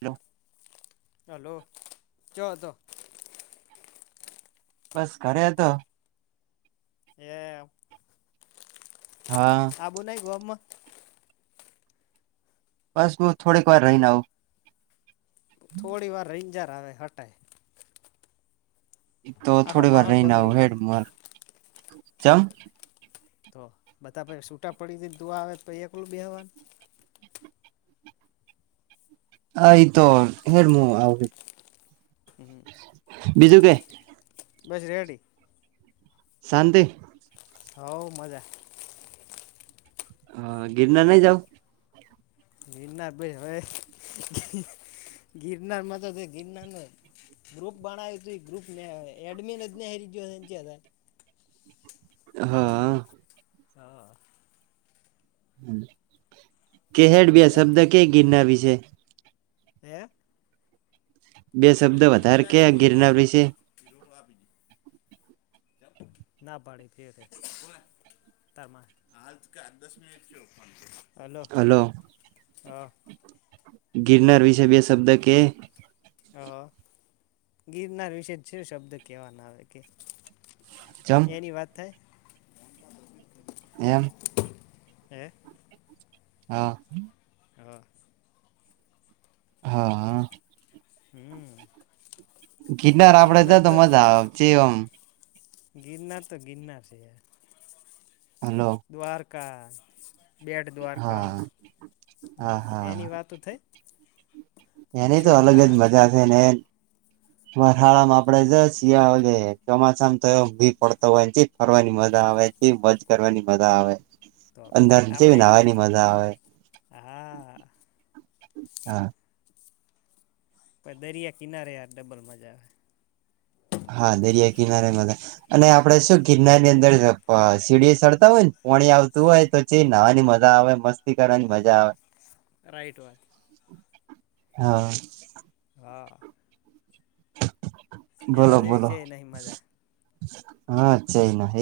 Hello. જોવોતો. બસ ઘરે હતો. એ હા આવું નઈ ગોમમાં? બસ હું થોડીકવાર રહીને આવું. થોડીવાર રંજ રાવે હટાય. તો આખો થોડી વાર માહોલ રહી ના આવ બગડી જાય હેડ મોર જમ તો બધા પે છૂટા પડી જી તુ આવે તો એકલું બેવાનું. હ એતો હેડમું આવ. હુ. બીજું કે? બસ રેડી. શાંતિ હવ મજા આવે. હ ગિરનાર નહીં જાવ. ગિરનાર પ હવે ગિરનારમાં તો છે, ગિરનાર નહીં. ગ્રુપ બનાવ્યું હતું ગ્રુપ એડમિન જ હતા. હા [inaudible] હા [inaudible] કે હેડ બે શબ્દ કઈ ગિરના વિશે. હે [inaudible] બે શબ્દ પેલું વધારે ક બિલાડી રિયલ વાળો ગિરનાર વિશે. એ રોકડો આપી દે ના પાડી ફેરે. તમારે આજ કે આ દસ મિનિટ શું. હલો હા. ગિરનાર વિશે બે શબ્દ કે હ ગિરનાર વિશે જ શ શબ્દ કેવાના આવે કે ચમ એની વાત થાય. એમ. હે. હા હા હા, હ હું. ગીરનાર આપડે જ તો મજા આવે જે આમ ગિરનાર તો ગિરનાર છે. હાલો. દ્વારકા બેટ દ્વારકા હા હા એની વાતો થઈ. એની તો અલગ જ સોમનાથ મજા છે, ને મહળામાં આપડે જ શિયાળાની ચોમાસામાં તો એ ભી પડતો હોય ને ફરવાની મજા આવે. થી મજ કરવાની મજા આવે. તો પછી અંદર ચેવી આપડે નાહવાની મજા આવે હા. હા. પ દરિયા કિનારે યાર ડબલ મજા આવે. હા દરિયા કિનારેમાં અને આપડે શું કિરનારની અંદર સીડી સડતા હોય ને. પોણી આવતું હા હોય તો ચ નહવાની મજા આવે મસ્ત. કરવાની મજા આવે રાઈટ વાત હા. હા. બોલો એના જેવી બોલો છે નહી મજા હા ચઈ ના હ.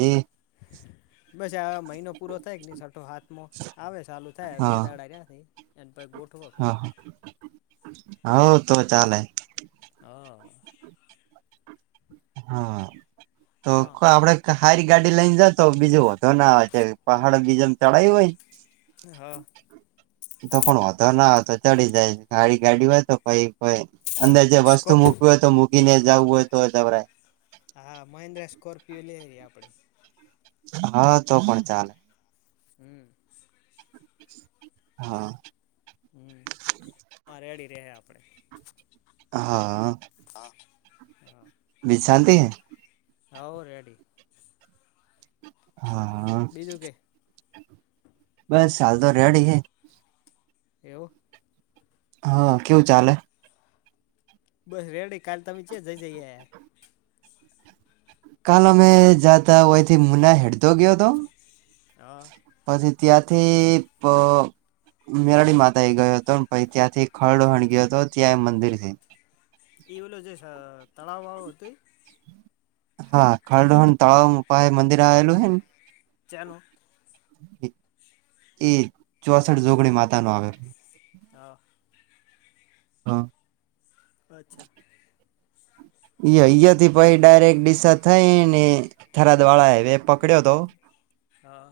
બછા. મહિનો પૂરો થાય કે નહી સરઠો હાથમાં આવે ચાલુ થાય બે હા દાડા્યા એ પ ગોઠવો. હ તો ચાલ. હ હા તો હા કો આપડે હારી. ગાડી લઈને જતો બીજું વધો ના આવે છે પહાડ બીજોમ ચડાવું હોય. હા તો પણ વધા ના. તો ચડી જાય ગાડી ગાડી હોય તો કઈ અંદર જે સ્કો વસ્તુ મૂક હોય તો મૂકીને. જવું હોય તો ત ભ. હા મહેન્દ્રા સ્કોર્પિયો લે ગઈએ આપડે. હા તો પણ ચાલે. હમ. હા. હમ રેડી રે આપડે. હા. હા [unintelligible] હવ રેડી. હા બીજું કે. બસ હાલ તો રેડી હે. એવું. હા કેવું ચાલે. બસ રેડી કાલ તમે ચોચો જઈ આયા. કાલ અમે જાતા હોયથી મુના હેડતો ગયો હતો. હ. પછી ત્યાંથી. મેરાડી માતા એ ગયો હતો પછી ત્યાંથી ખરડોહણ ગયો હતો ત્યાં મંદિર હે. તળાવાળ હતી. હા ખરડોહણ તળાવ પાયે મંદિર આવેલું હ ને. ચેનું એ ચોસઠ જોગણી માતાનું આવેલ હા. હા અચ્છા અહી થી પછી ડાયરેક ડિસા થઈને થરાદ વાળા હાઈવે પકડ્યો તો. હા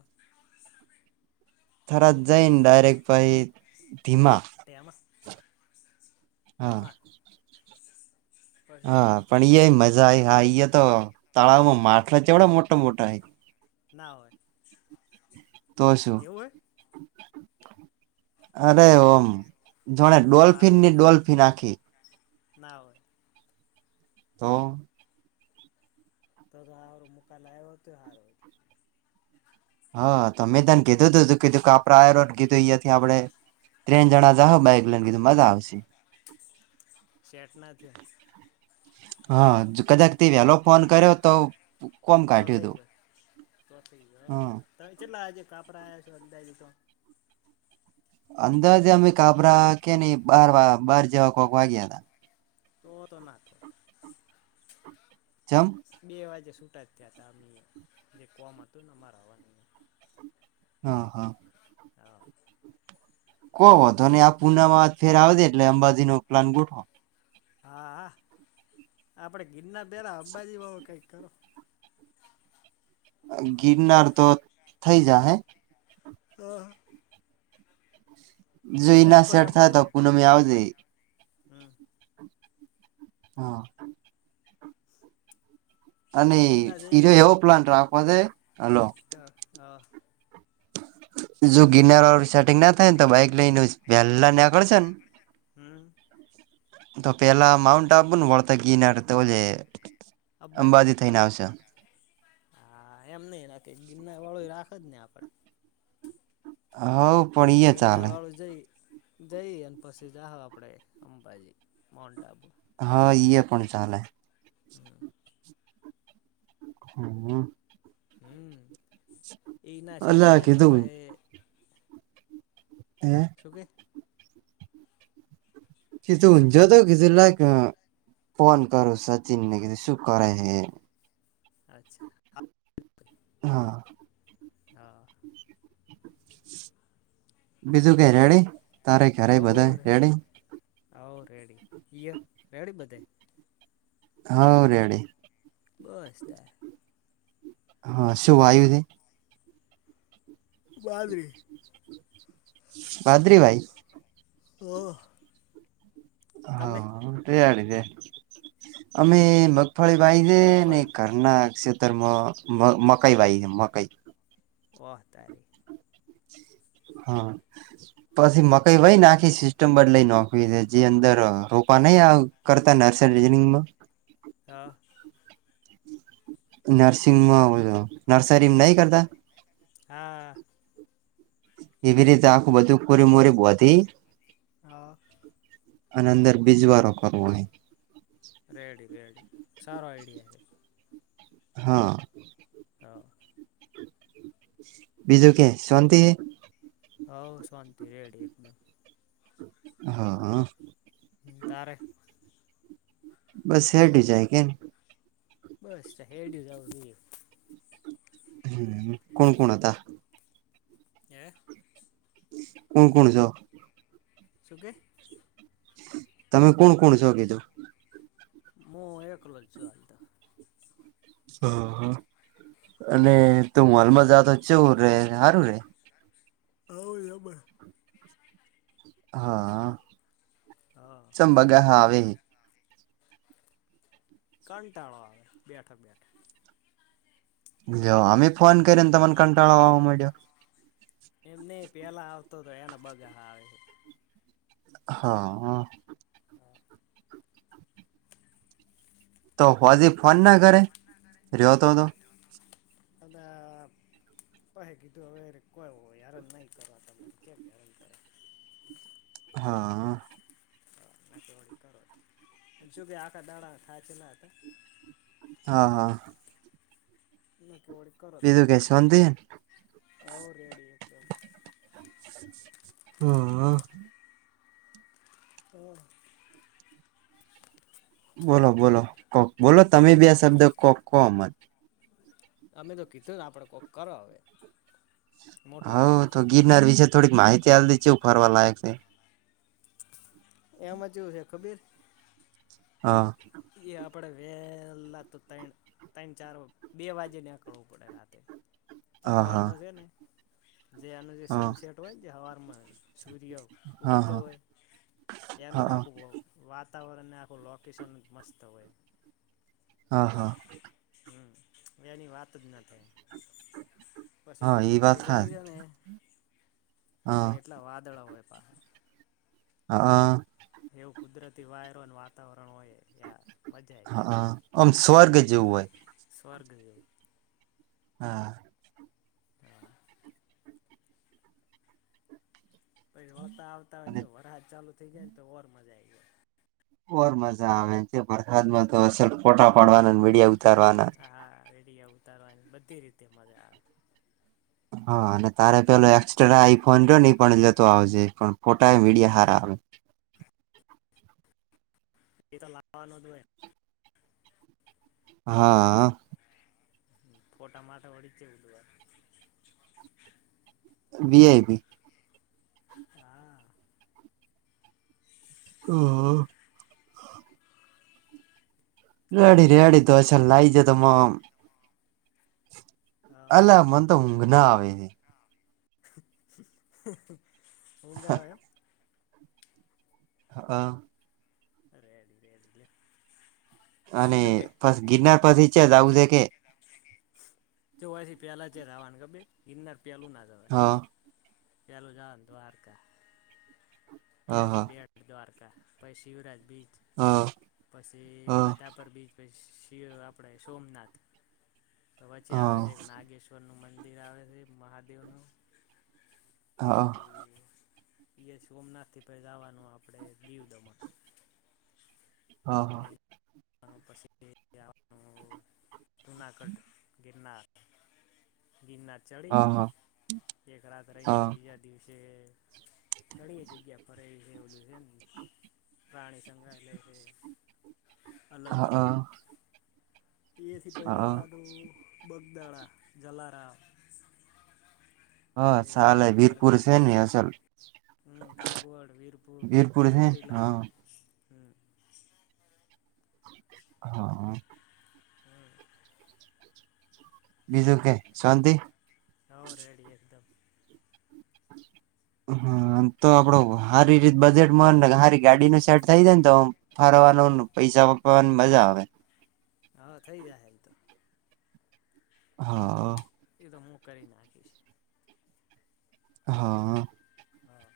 થરાત જઈન ડાયરેક્ટ પછી તેમાં [unintelligible] હા ધીમા પછી હા પણ એ મજા જાય હા ઈતો તળાવમાં માછલા ચેવડો મોટા મોટા હ ના હોય તો શું એવું હોય અરે ઓમ જાણે મારે ડોલ્ફિન ની ડોલ્ફિન આખી. ના હોય. તો [unintelligible] હા મે તમે કીધું હતું કીધું કે આપડે આ [unintelligible] આપડે ત્રણ જણા જાહો બાઈક લઈને કીધું મજા આવશે શેટ ના ત્યાં હા કદાચ તે વેલો ફોન કર્યો તો કોમ તો કાઢ્યું થઈ તું ગયો તો થઈ ગયો હા ચેટલા આજે કાપ [unintelligible] અંદાજે અમે કાભરા કે નહી બાર બાર જેવા કોઈક વાગ્યા હતા. તો તો ના. ચમ.. બે વાગે છૂટા જ થયા હતા અમે એ કોમ હતું ને અમાર હવાર. હા હા કોઈ વાંધો નઈ આ પુનમ ફેર આવજે એટલે અંબાજી નો પ્લાન ગોઠવો હા આપડે ગિરના પહેલા અંબાજી કંઈક કરો ગિરનાર તો થઈ જાય હ. હા જોઈ ના પછી સેટ થાય તો અંબાજી પૂનમ આવજે. હમ હા. અને ગિરનાર જઈને એવો પ્લાન્ટ રાખવો છે. હલો હ હા. જો ગિરનાર વાળું સેટિંગ ના થાય ને તો બાઈક લઈ ને વેલા નેકળશે ને હમ તો પેલા માઉન્ટ આબુ ને વળતા ગિરનાર તો [unintelligible] અંબાજી થઈને આવશે. હા એમ નહી ના કે ગિરનાર વાળો રાખને આપડે. હવ. પણ ઈયે ગિરનાર ચાલે વાળુ જઈ જઈ અને પછી જાવ આપડે અંબાજી, માઉન્ટ આબુ. હા, ઈ પણ ચાલે. હમ્મ. હમ્મ એના શેટ અલા થાય તો કીધું પહી? હે. શું કે શું કે [unintelligible] ફોન કરું સચિન ને શું કરે હે? અચ્છા. હા. હા. બીજું કઈ રેડી તારે ઘરે બધા રેડી? આવ રેડી તય રેડી બધે? હ રેડી. બસ તાર હા શુંયુ [unintelligible] છે? વાંદરી [unintelligible] પાદ્રીભાઈ. ઓ હા, તારી દે અમે મગફળી વાઈ દે ને મગફળી ઘરના ખેતર [unintelligible] મકાઈ વાઈે મકાઈ. વહ તારીખ. [unintelligible] હા, પછી મકાઈ વય નાખી સિસ્ટમ બદલાઈ નાખવી છે. જે અંદર પણ નહી કરતા નર્સરીમાં હા. નર્સિંગમાં નર્સરીમાં નહી કરતા? હા. એવી રીતે આખું બધું કુરી મોરી બધી. હ. અને અંદર બીજ વારો કરવાો નહી. રેડી રેડી સારો આઈડિયા છે. હા. હા. બીજું કે શાંતિ છે? હ, શાંતિ રેડી એકદમ. હા. તારે? બસ હેડ જાયગ. [unintelligible] બસ હેડું જાાવ જોું. [unintelligible] હમ્મ કોણ કોણ હતા? હે! કોણ કોણ છ? શું કે? તમે કોણ કોણ છો? કીધું. મો એકલોલ છું હાલ તો. હ અને હા ત મોલમાંલમાં જતો છેવું રે સારું રે? હ બરાબર. [unintelligible] હા સં હા [unintelligible] બગાહા આવે. કંટાળો આવે બેઠક બેઠા. જો અમે ફોન કરીને તમને કંટાળો આવા મળ્યો. એમ નઈ પેલા આવતો તો એના બગા આવે. હા. તો પછી ફોન ના કરે ર્યોતો તો. પછ કીધું હવે કોઈ હરન નહી કરવા તને [inaudible] હા. [inaudible] કરો જોકે આખા દાડા થાય છે ના હતા. હા હા. [unintelligible] બીજું કે શાંતિ? આવ રેડયો કર. હા. હમ્મ. બોલો બોલો કોક બોલો તમે બી આ શબ્દ કોક કોમ જ. અમે તો કીધું ને આપણે કોક કરો હવે. મોટું હા હવે આયોજન તો ગિરનાર વિશે થોડીક માહિતી જણાવી છે કેશું ફરવા લાયક છે. એમ જ જેવું છે ખબીર. હા. એ આપડે વેલા તો તય તણ ચાર બે વાગે નેકળવું પડે રાતે તો હા હવાર હા માંજ છે ને જે એનું જે હા સનસેટ હોય ને હવા સૂર્ય હા ઉગતો હા હોય. એનું હા આખું વ વાત તાવરણને આખું લોકેશન મસ્ત હોય. હા હા. હા હવે એની વાત જ ન થાય. હા પછી એ ઉપર વાત હા ચડી જાય ને એટલે હા એટલા વાદળા હોય. પાહા હા. એવું કુદરતી વાયરો અને વાતાવરણ હોય યાર. મજા આઈ જાય હા અમ સ્વર્ગ જેવું હોય. સ્વર્ગ જેવુ. હા. પછ હોતા આવતા અને હોયને જો વરહાદ ચાલુ થઈ જાય ને તો ઓર મજા આવી જાય. ઓર મજા આવે છે વરસાદ માં તો આસન ફોટા પાડવાના અને વીડિયો ઉતારવાના. અયા ઉતારવાની બધી રીતે મજા આવે. હા અને તારે પેલો એક્સ્ટ્રા આઈફોન જો ની પણ જતો આવજે પણ ફોટા એ મીડિયા હારા આવે. એ તો લાવવાનો જ હોય. હાઅ. ફોટામાં તો અડી ચે ઉધવા. વી આય પી. હા હાઆ. તને રેડી ચમ રેડી તો બગા અસલ લાઈ જતો મોમ. હા અલા મન તો ઊંઘ ના આવી. ઊંઘ આવે એમ? હા અ. રેડી રેડી લે. અને બીજું કે પછી ગિરનાર પછી નીચે આવું છે કે જોવાયથી પેલા જ રાવાનું ગંભીર ગિરનાર પેલું ના જવાય. હ હ પેલું જવાનું દ્વારકા હ હ હ ત્યાંથી બેટ દ્વારકા પ શિવરાજ બીચ હ હ હ પછી માધાપર બીચ પછી શિવિ આપડે સોમનાથ, તો વચ્ચે આવે છે. નાગેશ્વર નુ મંદિર પછી આવે છે, મહાદેવનું પછી સોમનાથ થી, પહેલા જવાનું આપડે દીવ દમણ હા પછી પછી આપણુ જૂનાગઢ, ગિરનાર, ગિરનાર ચડી એક રાત રહી, વળી બીજા દિવસે ઘણી એ જગ્યા ફરાય ગઈ છે, ઓલું છે. પ્રાણી, સંગ્રહાલય હે હ, અ એ થી, પેહળવાનું બગદાણા જલારામ હા, પછી ચાલે કાગવડ વીરપુર છેને, અસલ હમ, કાગવડ વીરપુર છે ચોટીલા હા હમ હા હમ બીજુ, કે શાંતિ હ રેડી, એકદમ હમ્મ હા, તો આપડો સારી રીત બજેટમાં સારી ગાડી ન સેટ થઈ. જાય ને તો ફાર પૈસા, વાપરવાની મજા આવે હા, થઈ જાય. એમ તો હા એ તો હુ, કરી નાખીશ હા હા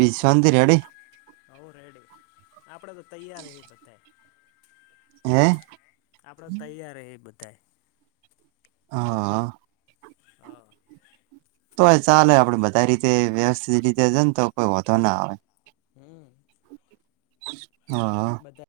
વિશાંતિ રેડીે હ, રેડી આપડે તો તૈયાર એ બધ હે આપડ, તૈયાર એ બધા હા હા ચાલે આપડે બધા રીતે વ્યવસ્થિત રીતે જને. તો કોઈ, ઓો ના આવે હમ્મ હા